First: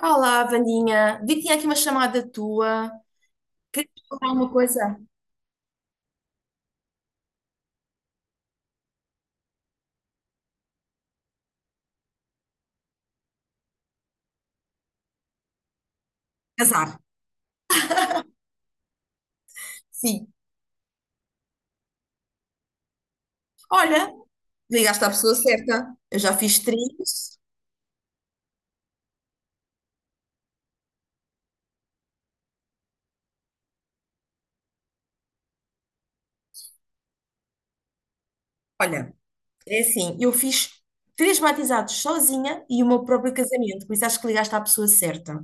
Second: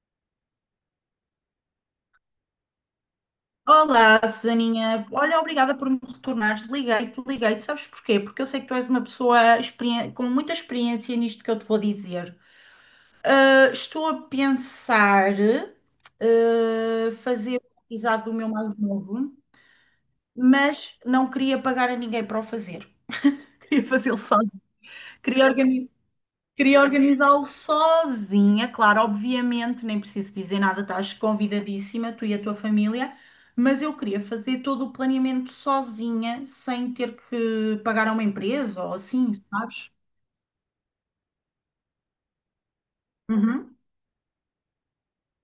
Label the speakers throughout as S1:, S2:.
S1: Olá, Vandinha. Vi que tinha aqui uma chamada tua. Queria
S2: Olá,
S1: falar uma coisa.
S2: Susaninha. Olha, obrigada por me retornares. Liguei-te. Sabes porquê? Porque eu sei que tu és uma pessoa com muita experiência nisto que eu te vou dizer. Estou a pensar
S1: Casar.
S2: fazer o batizado do meu mais novo,
S1: Sim.
S2: mas não queria pagar a ninguém para o fazer. Queria
S1: Olha,
S2: fazê-lo só.
S1: ligaste à pessoa
S2: Queria organizar.
S1: certa. Eu já fiz
S2: Queria
S1: três.
S2: organizá-lo sozinha, claro, obviamente, nem preciso dizer nada, estás convidadíssima, tu e a tua família, mas eu queria fazer todo o planeamento sozinha, sem ter que pagar a uma empresa ou
S1: Olha,
S2: assim,
S1: é
S2: sabes?
S1: assim, eu fiz três batizados sozinha e o meu próprio
S2: Uhum.
S1: casamento, por isso acho que ligaste à pessoa certa.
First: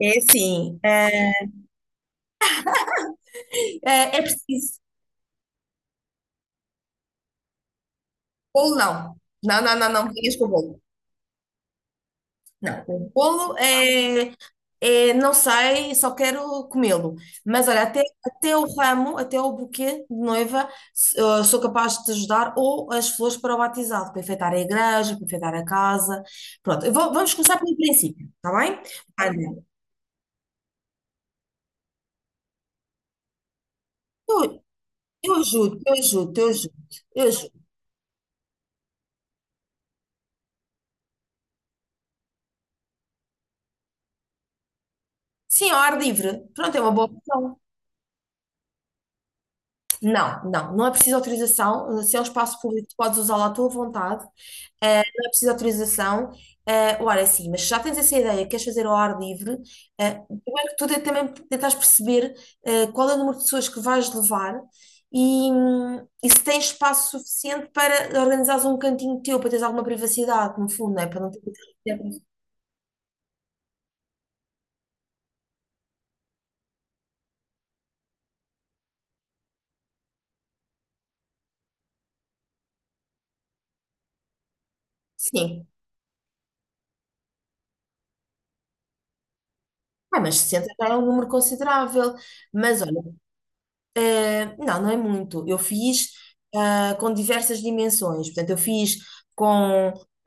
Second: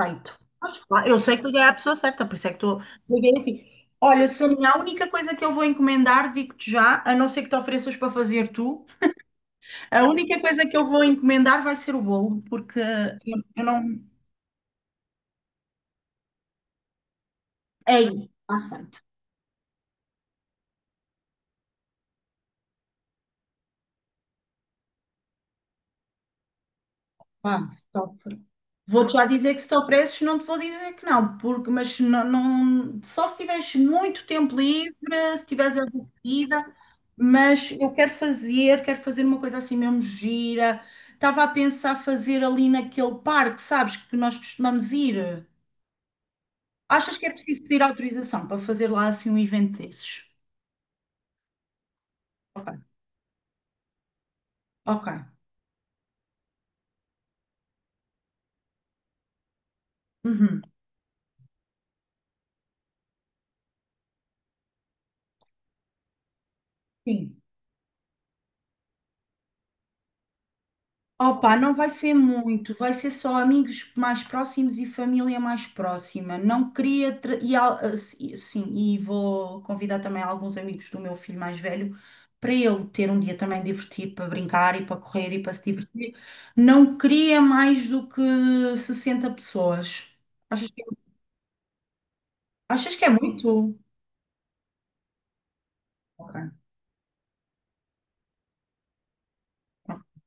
S1: É assim,
S2: Eu sei que liguei à pessoa certa, por isso é que estou liguei a ti.
S1: é,
S2: Olha, Sonia, a
S1: preciso.
S2: única coisa que eu vou encomendar, digo-te já, a não ser que te ofereças para fazer
S1: Bolo
S2: tu,
S1: não. Não, não, não, não,
S2: a
S1: me venhas
S2: única
S1: com o
S2: coisa que
S1: bolo.
S2: eu vou encomendar vai ser o bolo, porque
S1: Não, o
S2: eu
S1: bolo
S2: eu não.
S1: é, não sei, só quero comê-lo. Mas olha,
S2: É
S1: até,
S2: isso,
S1: até
S2: está
S1: o
S2: feito.
S1: ramo, até o buquê de noiva, sou capaz de te ajudar, ou as flores para o batizado, para enfeitar a igreja, para enfeitar a casa. Pronto, vamos começar
S2: Pá,
S1: pelo princípio,
S2: sofro.
S1: está bem?
S2: Vou-te já dizer que
S1: Olha,
S2: se te ofereces, não te vou dizer que não, porque, mas se não, só se tiveres muito tempo
S1: eu,
S2: livre,
S1: eu
S2: se tiveres
S1: ajudo,
S2: a
S1: eu ajudo, eu
S2: vida,
S1: ajudo, eu ajudo.
S2: mas eu quero fazer uma coisa assim mesmo gira. Estava a pensar fazer ali naquele parque, sabes, que nós costumamos ir.
S1: Sim, ao ar livre. Pronto, é uma boa
S2: Achas que é
S1: opção.
S2: preciso pedir autorização para fazer lá assim um evento desses?
S1: Não, não, não é preciso autorização. Se é um espaço
S2: Ok.
S1: público, tu podes usá-lo à tua vontade. Ah,
S2: Ok.
S1: não é preciso autorização. Ah, ora, sim, mas se já tens essa ideia, queres fazer ao ar livre, ah,
S2: Uhum.
S1: primeiro que tudo é também tentares perceber qual é o número de pessoas que vais levar e se tens espaço
S2: Sim.
S1: suficiente para organizares um cantinho teu, para teres alguma privacidade, no fundo, não é? Para não ter que
S2: Opa, não vai
S1: ter-
S2: ser muito, vai ser só amigos mais próximos e família mais próxima. Não queria. Tra- E, al- ah, si- sim, e vou convidar também alguns amigos do meu filho mais velho para ele ter um dia também divertido para brincar e para correr e para se
S1: Sim.
S2: divertir. Não queria mais do que 60 pessoas.
S1: Ah, mas 60
S2: Achas que,
S1: já é um número considerável. Mas
S2: achas
S1: olha,
S2: que é muito?
S1: Não, não é muito. Eu fiz
S2: Ok.
S1: com diversas dimensões. Portanto, eu fiz com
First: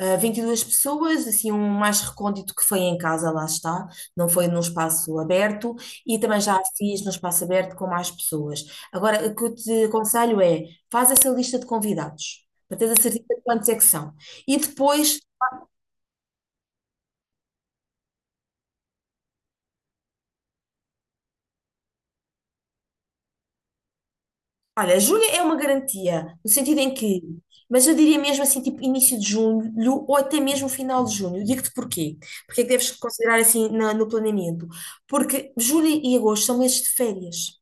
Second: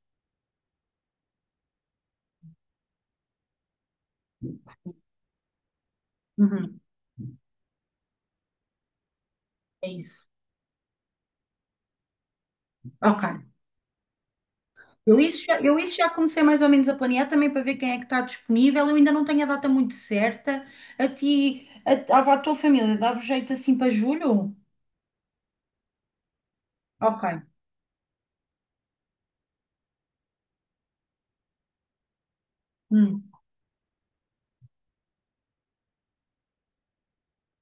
S1: 22 pessoas, assim, um mais recôndito que foi em casa, lá está, não foi num espaço aberto, e também já
S2: Uhum.
S1: fiz num espaço aberto com mais pessoas. Agora, o que eu te
S2: É isso.
S1: aconselho é, faz essa lista de convidados, para teres a certeza
S2: Ok.
S1: de quantos é que são. E depois.
S2: Eu isso já comecei mais ou menos a planear também para ver quem é que está disponível. Eu ainda não tenho a data muito certa. À tua família, dava jeito assim para julho?
S1: Olha, julho é uma garantia, no sentido em que,
S2: Ok.
S1: mas eu diria mesmo assim, tipo início de julho ou até mesmo final de junho. Eu digo-te porquê. Porque é que deves
S2: Hum.
S1: considerar assim no planeamento? Porque julho e agosto são meses de férias.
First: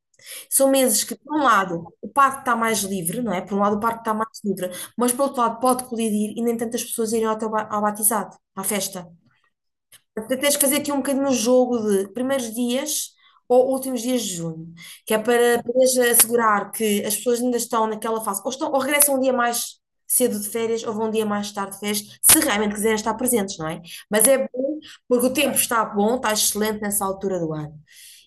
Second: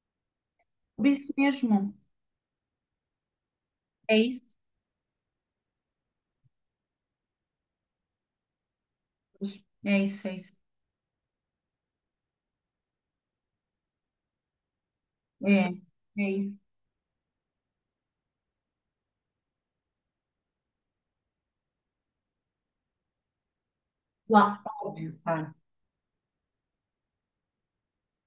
S1: São meses
S2: Por
S1: que,
S2: isso
S1: por um lado,
S2: mesmo.
S1: o parque está mais livre, não é? Por um lado, o parque está
S2: É
S1: mais
S2: isso.
S1: livre, mas por outro lado, pode colidir e nem tantas pessoas irem ao batizado, à festa. Até
S2: É
S1: tens
S2: isso.
S1: que fazer aqui um bocadinho um jogo de primeiros dias ou últimos dias de junho, que é para
S2: É,
S1: poderes
S2: é isso.
S1: assegurar que as pessoas ainda estão naquela fase, ou, estão, ou regressam um dia mais cedo de férias, ou vão um dia mais tarde de férias, se realmente quiserem estar presentes, não é? Mas é
S2: Lá,
S1: bom,
S2: óbvio,
S1: porque o
S2: claro.
S1: tempo está bom, está excelente nessa altura do ano.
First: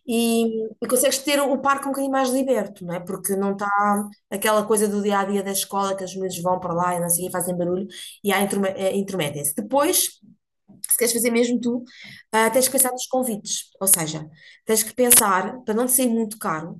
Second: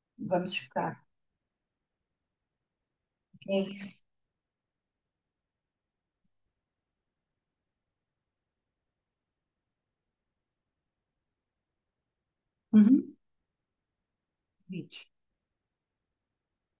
S1: E,
S2: Vamos
S1: e
S2: ficar.
S1: consegues ter o parque um bocadinho mais liberto, não é? Porque não
S2: É
S1: está
S2: isso.
S1: aquela coisa do dia a dia da escola que os meninos vão para lá e não sei, o quê, fazem barulho e há intrometem-se. Depois se queres fazer mesmo tu, tens que pensar nos
S2: Uhum.
S1: convites, ou seja, tens que
S2: Diz.
S1: pensar, para não te sair muito caro,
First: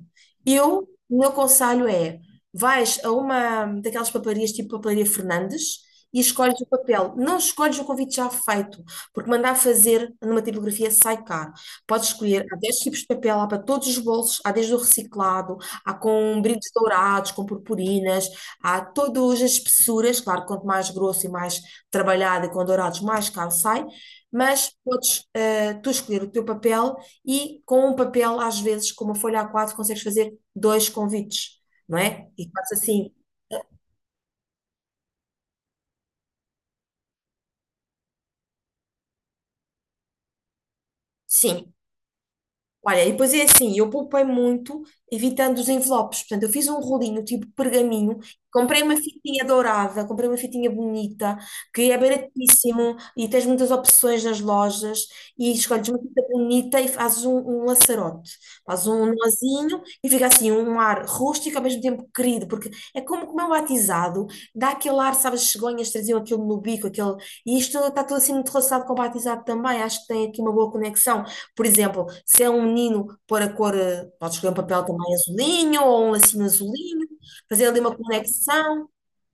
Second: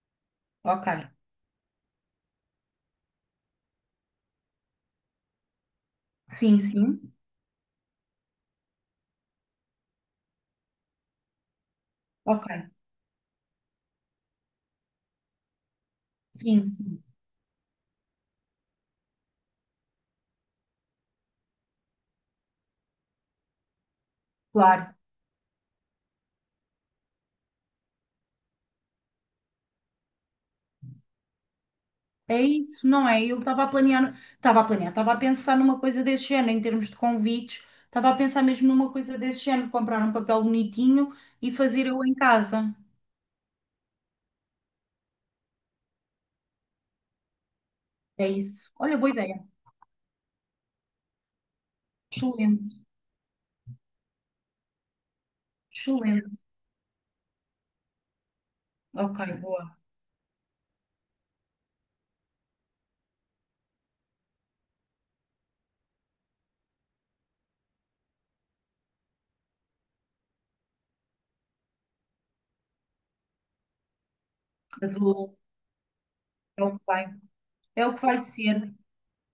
S2: Ok.
S1: o meu conselho é, vais a uma daquelas papelarias tipo Papelaria Fernandes e escolhes
S2: Sim,
S1: o
S2: sim.
S1: papel, não escolhes o convite já feito, porque mandar fazer numa tipografia sai caro. Podes escolher,
S2: Ok.
S1: há 10 tipos de papel, há para todos os bolsos, há desde o reciclado, há com
S2: Sim,
S1: brilhos
S2: sim.
S1: dourados, com purpurinas, há todas as espessuras, claro, quanto mais grosso e mais trabalhado e com dourados, mais caro sai, mas
S2: Claro.
S1: podes tu escolher o teu papel e com um papel, às vezes, com uma folha A4, consegues fazer dois convites, não é?
S2: É
S1: E fazes
S2: isso, não
S1: assim,
S2: é? Eu estava a pensar numa coisa desse género, em termos de convites, estava a pensar mesmo numa coisa desse género, comprar um papel bonitinho e
S1: sim.
S2: fazer eu em casa.
S1: Olha, e depois é assim, eu poupei muito evitando os envelopes. Portanto, eu fiz um rolinho tipo pergaminho,
S2: É isso.
S1: comprei uma
S2: Olha, boa ideia.
S1: fitinha dourada, comprei uma fitinha bonita, que é
S2: Excelente,
S1: baratíssimo e tens muitas opções nas lojas e escolhes uma fita
S2: excelente.
S1: bonita e fazes um, um laçarote. Fazes um
S2: Ok, boa.
S1: nozinho e fica assim um ar rústico ao mesmo tempo querido, porque é como comer um batizado, dá aquele ar, sabes, as cegonhas traziam aquilo no bico, aquele... E isto está tudo assim muito relacionado com o batizado também, acho que tem aqui uma boa conexão, por exemplo, se é um menino pôr a cor, pode escolher um papel também
S2: Azul,
S1: azulinho ou um lacinho
S2: é o que
S1: azulinho,
S2: vai.
S1: fazer ali
S2: É o
S1: uma
S2: que vai ser.
S1: conexão.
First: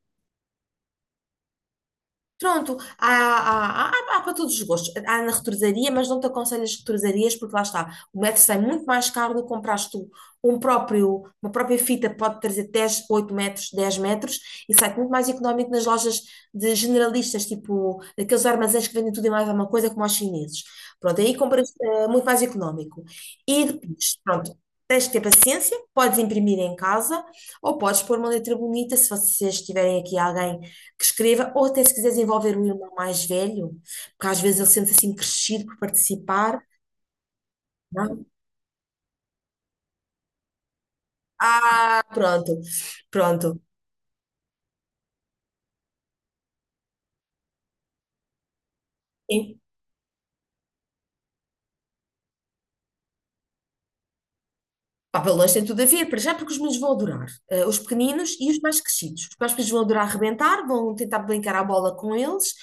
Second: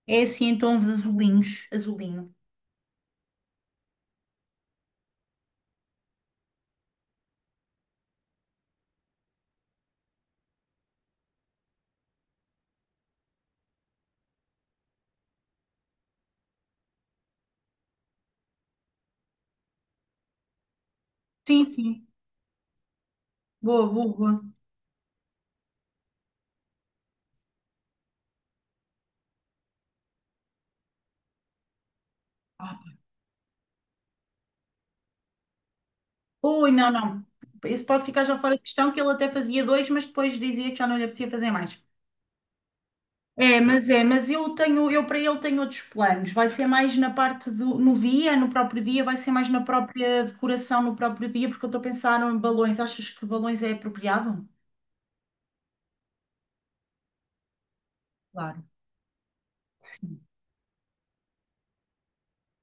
S2: É assim em tons azulinhos, azulinho.
S1: Pronto, há para todos os gostos. Há na retrosaria, mas não te aconselho as retrosarias, porque lá está, o metro sai muito mais caro do que compraste tu um próprio, uma própria fita, pode trazer 10, 8 metros, 10 metros, e sai muito mais económico nas lojas de generalistas, tipo daqueles armazéns que vendem tudo e mais alguma coisa, como aos chineses. Pronto, aí
S2: Sim,
S1: compras
S2: sim.
S1: muito mais económico. E
S2: Boa, boa,
S1: depois,
S2: boa.
S1: pronto. Tens que ter paciência, podes imprimir em casa ou podes pôr uma letra bonita se vocês tiverem aqui alguém que escreva, ou até se quiseres envolver um
S2: Ah.
S1: irmão mais velho, porque às vezes ele sente-se assim crescido por participar,
S2: Ui, não, não. Esse
S1: não?
S2: pode
S1: é?
S2: ficar já fora de questão, que ele até fazia dois, mas depois dizia que já não lhe apetecia fazer
S1: Ah,
S2: mais.
S1: pronto, pronto.
S2: Mas eu tenho, eu para ele tenho outros planos. Vai ser mais na no dia, no próprio dia, vai ser mais na própria decoração, no próprio dia, porque eu estou a pensar em balões. Achas que balões é apropriado?
S1: Pá, balões tem tudo a ver, para já, porque os meninos vão adorar. Os pequeninos e os
S2: Claro.
S1: mais crescidos. Os mais pequenos vão adorar
S2: Sim,
S1: arrebentar, vão tentar brincar à bola com eles.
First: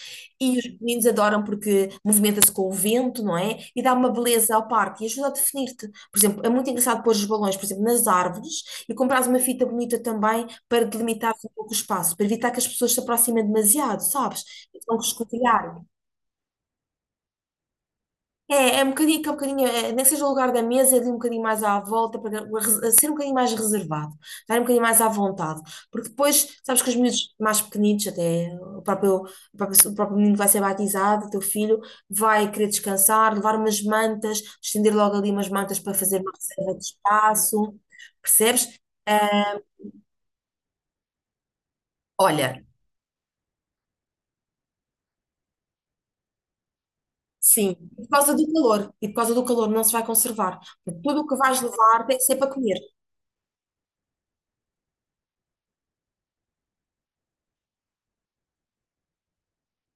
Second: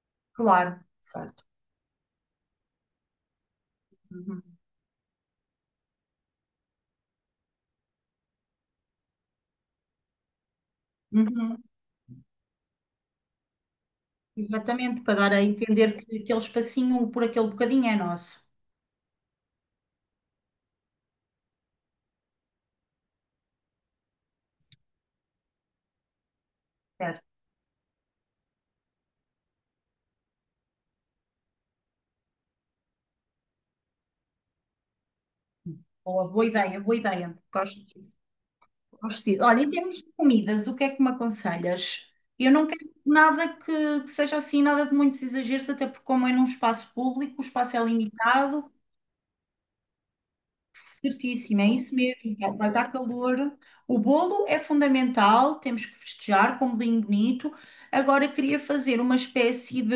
S1: E os
S2: claro.
S1: pequeninos adoram
S2: Certo.
S1: porque movimenta-se com o vento, não é? E dá uma
S2: Uhum.
S1: beleza ao parque e ajuda a definir-te. Por exemplo, é muito engraçado pôr os balões, por exemplo, nas árvores e comprares uma fita bonita também para delimitar um
S2: Uhum.
S1: pouco o espaço, para evitar que as pessoas se aproximem demasiado, sabes? Vão
S2: Exatamente, para dar a
S1: escovilhar.
S2: entender que aquele espacinho por aquele bocadinho é nosso.
S1: É, é um bocadinho, que é um bocadinho, é, nem que seja o lugar da mesa, é ali um bocadinho mais à volta, ser um bocadinho mais reservado, estar um bocadinho mais à vontade. Porque depois, sabes que os
S2: Certo.
S1: miúdos mais pequenitos, até o próprio menino que vai ser batizado, o teu filho, vai querer descansar, levar umas mantas, estender logo ali umas mantas para fazer
S2: Boa,
S1: uma
S2: boa
S1: reserva
S2: ideia,
S1: de
S2: boa ideia.
S1: espaço,
S2: Gosto.
S1: percebes?
S2: Hostil. Olha, em termos de comidas, o que é que me aconselhas? Eu
S1: Olha,
S2: não quero nada que seja assim, nada de muitos exageros, até porque como é num espaço público, o
S1: sim.
S2: espaço é
S1: E por causa do
S2: limitado,
S1: calor, e por causa do calor não se vai conservar. Tudo o que vais
S2: certíssimo, é isso
S1: levar tem que ser
S2: mesmo,
S1: para
S2: vai
S1: comer.
S2: dar calor. O bolo é fundamental, temos que festejar com um bolinho bonito. Agora queria fazer uma espécie de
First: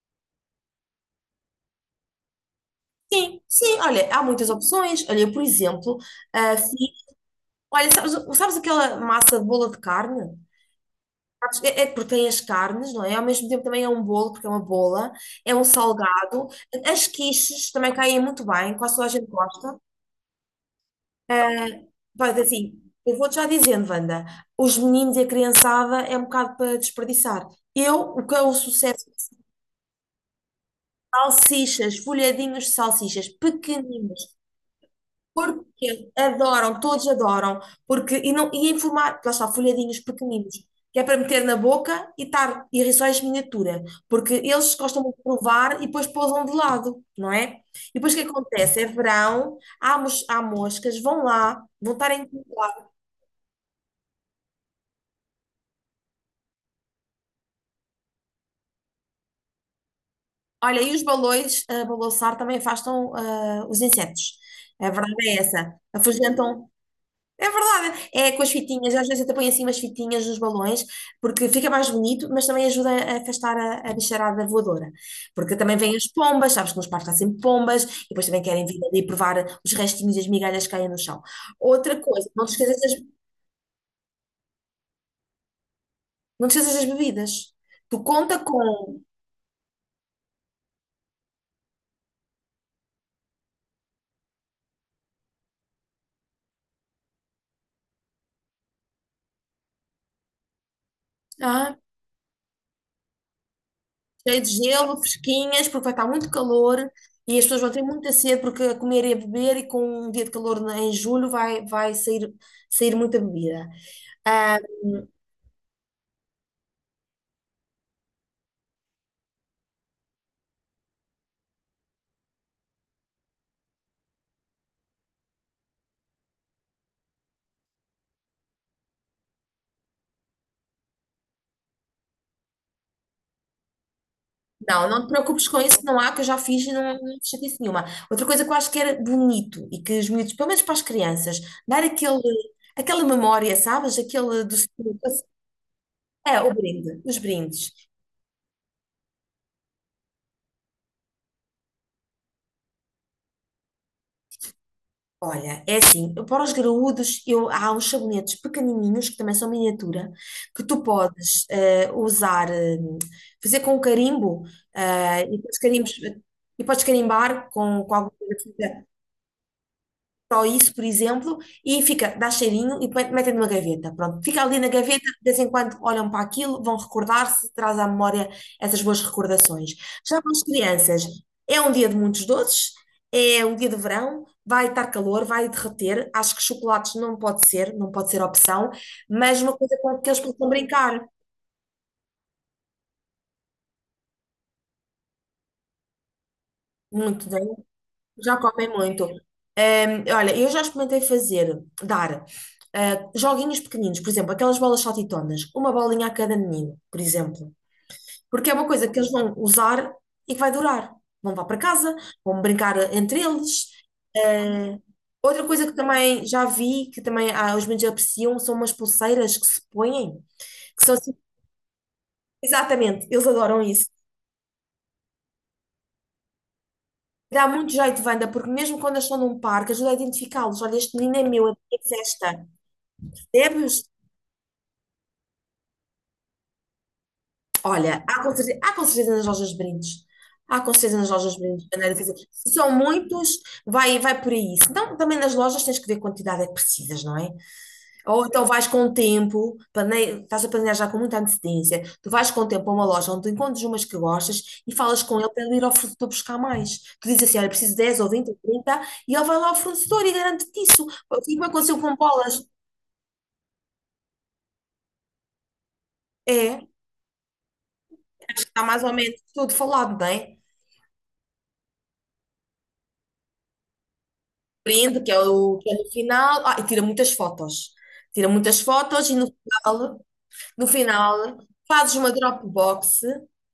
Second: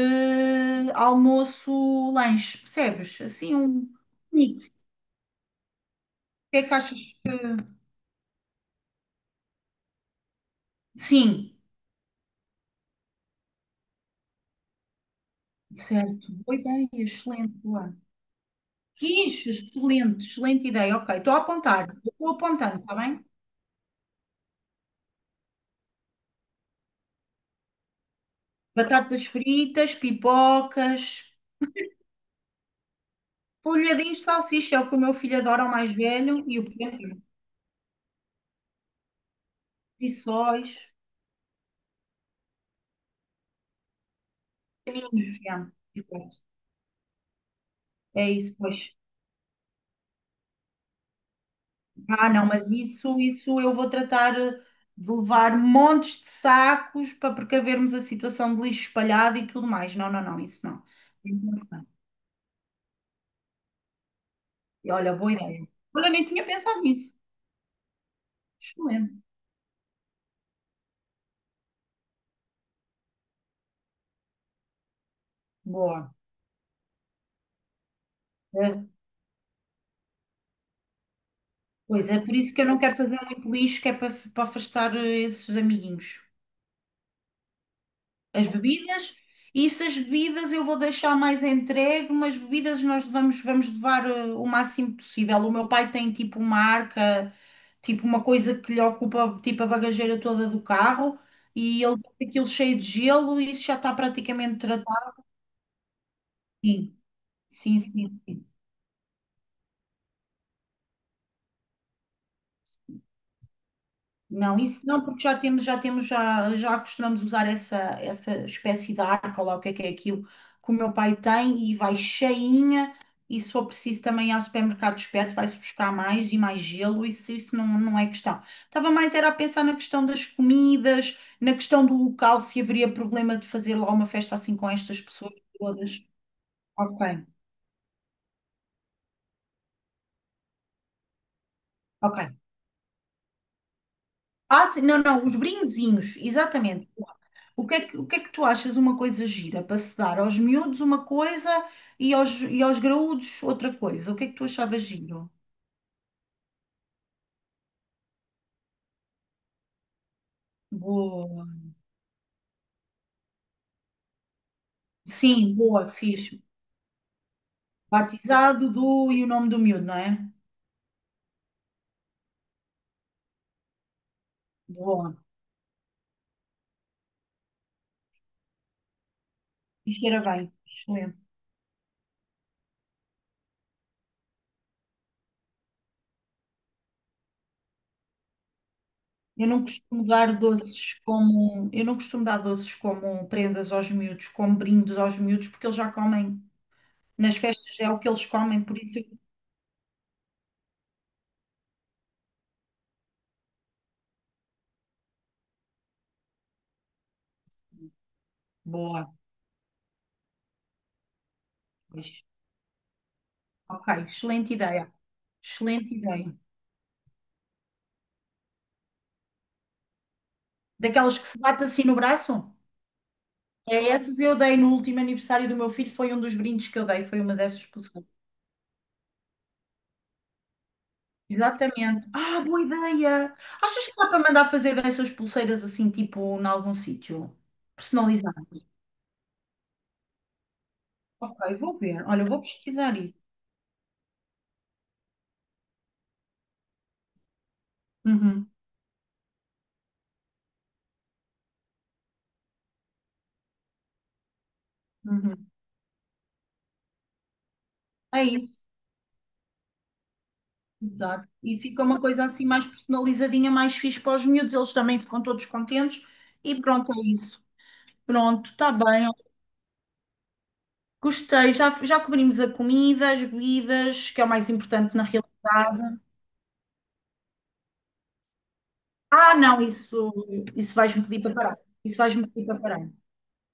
S2: almoço-lanche, percebes?
S1: Sim,
S2: Assim,
S1: sim,
S2: um
S1: olha, há muitas
S2: mix. O
S1: opções. Olha, eu, por exemplo, ah,
S2: que é
S1: fiz-
S2: que achas?
S1: olha, sabes aquela massa de bola de carne?
S2: Sim,
S1: Sabes? É, porque tem as carnes, não é? Ao mesmo tempo também é um bolo, porque é uma bola, é um
S2: certo.
S1: salgado.
S2: Boa ideia,
S1: As
S2: excelente,
S1: quiches também
S2: boa.
S1: caem muito bem, quase toda a gente
S2: Quiche,
S1: gosta.
S2: excelente, excelente ideia. Ok, estou a apontar, estou
S1: Pois assim,
S2: apontando, está bem?
S1: eu vou-te já dizendo, Wanda, os meninos e a criançada é um bocado para desperdiçar. Eu, o que é o sucesso?
S2: Batatas fritas, pipocas,
S1: Salsichas, folhadinhos de salsichas,
S2: polhadinhos de
S1: pequeninos.
S2: salsicha, é o que o meu filho adora, o mais
S1: Porque
S2: velho, e o
S1: adoram, todos
S2: pequeno,
S1: adoram, porque e não e em formato, lá está, folhadinhos pequeninos,
S2: rissóis,
S1: que é para meter na boca e estar e rissóis miniatura, porque eles gostam muito de
S2: pequeninos, já.
S1: provar e
S2: E
S1: depois
S2: pronto.
S1: pousam de lado, não é? E depois o que
S2: É isso,
S1: acontece? É
S2: pois.
S1: verão, há moscas, vão lá, vão estar em.
S2: Ah, não, mas isso eu vou tratar de levar montes de sacos para precavermos a situação de lixo espalhado e tudo mais. Não, não, não, isso
S1: Olha,
S2: não.
S1: e os balões
S2: Isso
S1: a
S2: não.
S1: balançar também afastam os insetos. A
S2: E
S1: verdade
S2: olha, boa
S1: é
S2: ideia.
S1: essa.
S2: Olha, nem tinha
S1: Afugentam.
S2: pensado nisso.
S1: É verdade. É com as fitinhas, às
S2: Excelente.
S1: vezes até põe assim umas fitinhas nos balões, porque fica mais bonito, mas também ajuda a afastar a bicharada voadora. Porque também vêm as
S2: Boa.
S1: pombas, sabes que nos parques há sempre pombas, e depois também querem vir ali provar os restinhos e as migalhas que caem no chão. Outra
S2: Pois é,
S1: coisa,
S2: por
S1: não te
S2: isso que eu não
S1: esqueças das,
S2: quero fazer muito lixo, que é para, para afastar esses amiguinhos.
S1: não te esqueças das bebidas. Tu conta
S2: As
S1: com
S2: bebidas, e se as bebidas eu vou deixar mais entregue, mas bebidas nós vamos levar o máximo possível. O meu pai tem tipo uma arca, tipo uma coisa que lhe ocupa tipo a bagageira toda do carro,
S1: ah,
S2: e ele tem aquilo cheio de gelo e isso já está
S1: cheio de
S2: praticamente
S1: gelo,
S2: tratado.
S1: fresquinhas, porque vai estar muito calor.
S2: Sim,
S1: E as pessoas vão
S2: sim,
S1: ter
S2: sim.
S1: muita sede
S2: Sim.
S1: porque a comer e a beber, e com um dia de calor em julho vai sair muita bebida. Ah,
S2: Não, isso não, porque já costumamos usar essa espécie de arca, ou lá o que é aquilo que o meu pai tem e vai cheinha. E se for preciso também há supermercados perto, vai-se buscar mais e mais gelo, isso não, não é questão. Estava mais era a pensar na questão das comidas, na questão do local, se haveria problema de fazer lá uma festa assim com
S1: não,
S2: estas
S1: não te
S2: pessoas
S1: preocupes com isso, não
S2: todas.
S1: há, que eu já fiz e não, não
S2: Ok,
S1: fiz chatice nenhuma. Outra coisa que eu acho que era bonito e que os miúdos, pelo menos para as crianças, dar aquele,
S2: ok.
S1: aquela memória, sabes? Aquele do.
S2: Ah, sim, não, não, os brindezinhos,
S1: É, o
S2: exatamente.
S1: brinde, os brindes.
S2: O que é que tu achas uma coisa gira para se dar aos miúdos uma coisa e aos graúdos outra coisa? O que é que tu achavas giro?
S1: Olha, é assim, para os graúdos, eu, há uns sabonetes pequenininhos, que também são miniatura, que tu podes
S2: Boa.
S1: usar, fazer com carimbo, e
S2: Sim,
S1: depois
S2: boa,
S1: carimbos,
S2: fixe.
S1: e podes carimbar com alguma
S2: Batizado
S1: coisa.
S2: do e o nome do miúdo, não é?
S1: Só isso, por exemplo, e fica, dá cheirinho e metem numa gaveta. Pronto, fica ali na gaveta,
S2: Boa.
S1: de vez em quando olham para aquilo, vão recordar-se, traz à memória essas boas recordações.
S2: E cheira
S1: Já para as
S2: bem.
S1: crianças,
S2: Excelente.
S1: é um dia de muitos doces, é um dia de verão, vai estar calor, vai derreter. Acho que chocolates não pode ser, não pode ser opção, mas uma coisa com que eles possam brincar
S2: Eu não costumo dar doces como prendas aos miúdos, como brindes aos miúdos, porque eles já comem.
S1: muito.
S2: Nas festas é o que eles
S1: Já
S2: comem,
S1: comem
S2: por isso.
S1: muito. Olha, eu já experimentei fazer, dar joguinhos pequeninos, por exemplo, aquelas bolas saltitonas, uma bolinha a cada menino, por exemplo. Porque é uma coisa que
S2: Boa.
S1: eles vão usar e que vai durar. Vão levar para casa,
S2: Pois.
S1: vão brincar entre eles.
S2: Ok, excelente
S1: Eh,
S2: ideia.
S1: Outra coisa que
S2: Excelente
S1: também
S2: ideia.
S1: já vi, que também os meninos apreciam, são umas pulseiras que se põem, que são assim,
S2: Daquelas que se bate assim no braço?
S1: exatamente, eles adoram isso.
S2: É essas eu dei no último aniversário do meu filho, foi um dos brindes que eu dei, foi uma
S1: Dá
S2: dessas
S1: muito jeito,
S2: pulseiras.
S1: Wanda, porque mesmo quando eles estão num parque, ajuda a identificá-los. Olha, este menino é meu, é da
S2: Exatamente. Ah,
S1: festa.
S2: boa ideia!
S1: Temos,
S2: Achas que dá para mandar fazer dessas pulseiras assim, tipo, em algum sítio?
S1: olha,
S2: Personalizado.
S1: há com certeza nas lojas de brindes. Há com certeza nas lojas de
S2: Ok,
S1: brindes.
S2: vou
S1: Não é
S2: ver.
S1: difícil.
S2: Olha, eu vou
S1: Se são
S2: pesquisar isso.
S1: muitos, vai, vai por aí. Então também nas lojas tens que ver a quantidade é que precisas, não é? Ou então
S2: Uhum,
S1: vais com o tempo, estás a planejar já com muita antecedência. Tu vais com o tempo a uma loja onde tu encontras umas que gostas e falas com ele para
S2: uhum.
S1: ele ir ao fornecedor buscar mais. Tu dizes assim, olha, preciso dez ou
S2: É
S1: vinte ou
S2: isso,
S1: trinta e ele vai lá ao fornecedor e garante-te isso.
S2: exato.
S1: Assim como
S2: E
S1: aconteceu
S2: fica
S1: com
S2: uma coisa
S1: bolas.
S2: assim mais personalizadinha, mais fixe para os miúdos, eles também ficam todos contentes. E
S1: É,
S2: pronto, é isso. Pronto,
S1: está
S2: está
S1: mais ou
S2: bem.
S1: menos tudo falado, não é?
S2: Gostei, já cobrimos a comida, as bebidas, que é o mais importante
S1: Brinde,
S2: na
S1: que é o, que é no
S2: realidade.
S1: final. Ah, e tira muitas fotos. Tira muitas fotos e no
S2: Ah, não,
S1: final, no
S2: isso vais-me pedir para
S1: final
S2: parar.
S1: fazes
S2: Isso
S1: uma
S2: vais-me pedir para parar.
S1: Dropbox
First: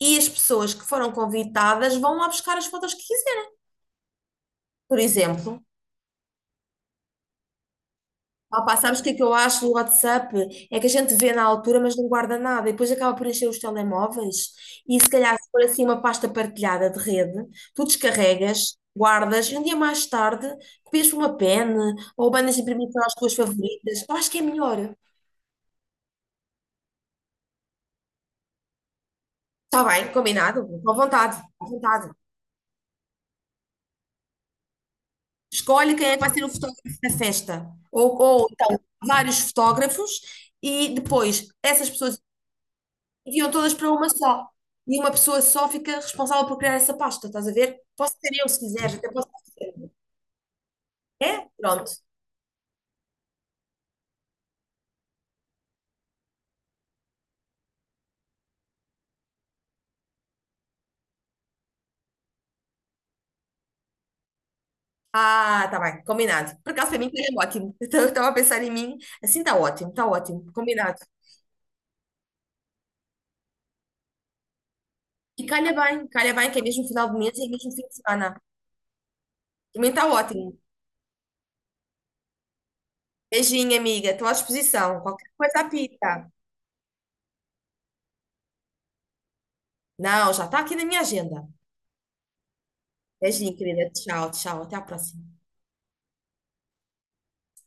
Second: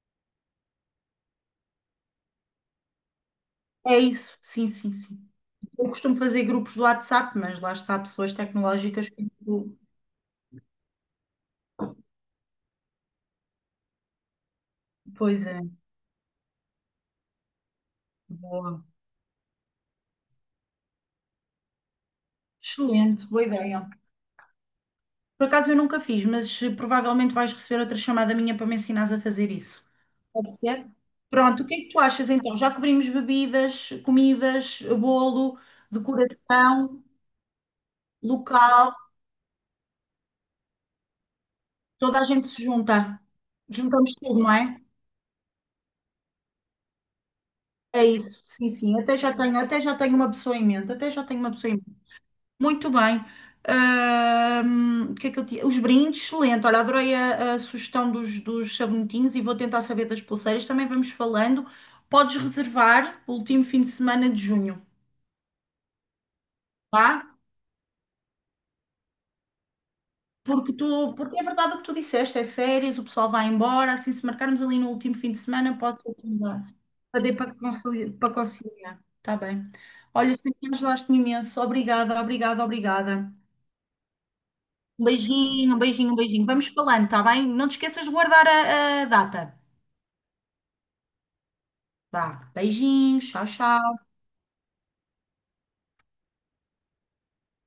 S1: e as pessoas que foram convidadas vão lá buscar as fotos que quiserem.
S2: É isso, sim, sim,
S1: Por
S2: sim.
S1: exemplo,
S2: Eu costumo fazer grupos do WhatsApp, mas lá está, pessoas
S1: opá, sabes o que
S2: tecnológicas.
S1: é que
S2: Que
S1: eu acho do WhatsApp? É que a gente vê na altura, mas não guarda nada e depois acaba por encher os telemóveis. E se calhar,
S2: pois
S1: se
S2: é,
S1: for assim uma pasta partilhada de rede, tu descarregas.
S2: boa.
S1: Guardas, e um dia mais tarde, copias por uma pen ou bandas de imprimir para as
S2: Excelente,
S1: tuas
S2: boa ideia.
S1: favoritas. Eu acho que é melhor.
S2: Por acaso eu nunca fiz, mas provavelmente vais receber outra chamada minha para me ensinares a fazer
S1: Está
S2: isso.
S1: bem,
S2: Pode
S1: combinado.
S2: ser?
S1: À vontade,
S2: Pronto,
S1: à
S2: o que é que tu
S1: vontade.
S2: achas então? Já cobrimos bebidas, comidas, bolo,
S1: Escolhe quem é que vai ser o fotógrafo
S2: decoração.
S1: da festa. Ou então,
S2: Local,
S1: vários fotógrafos e depois essas pessoas
S2: toda a gente se junta.
S1: enviam todas para uma
S2: Juntamos tudo,
S1: só.
S2: não é?
S1: E uma pessoa só fica responsável por criar essa pasta, estás a ver?
S2: É
S1: Posso
S2: isso,
S1: ser eu se
S2: sim,
S1: quiseres,
S2: sim.
S1: até posso ser
S2: Até
S1: eu.
S2: já tenho uma pessoa em mente. Até já tenho
S1: É?
S2: uma pessoa em
S1: Pronto.
S2: mente. Muito bem. O que é que eu tinha? Os brindes, excelente. Olha, adorei a sugestão dos sabonetinhos e vou tentar saber das pulseiras. Também vamos falando. Podes reservar o último fim de semana de junho,
S1: Ah, tá bem, combinado. Por acaso, para mim,
S2: tá?
S1: é ótimo. Então, eu estava a pensar em mim, assim está ótimo, combinado.
S2: Porque é verdade o que tu disseste, é férias, o pessoal vai embora, assim, se marcarmos ali no último fim de
S1: E
S2: semana, pode ser que
S1: calha bem, que é
S2: ainda
S1: mesmo final de
S2: para dê
S1: mês e é
S2: para
S1: mesmo fim de
S2: conciliar. Para
S1: semana.
S2: conciliar. Está bem.
S1: Também está
S2: Olha,
S1: ótimo.
S2: sempre me ajudaste imenso. Obrigada, obrigada, obrigada.
S1: Beijinho, amiga. Estou à disposição.
S2: Um
S1: Qualquer coisa
S2: beijinho, um beijinho, um
S1: apita.
S2: beijinho. Vamos falando, está bem? Não te esqueças de guardar a data.
S1: Não, já está aqui na minha agenda.
S2: Vá, beijinhos, tchau,
S1: Beijinho, querida.
S2: tchau.
S1: Tchau, tchau. Até a próxima.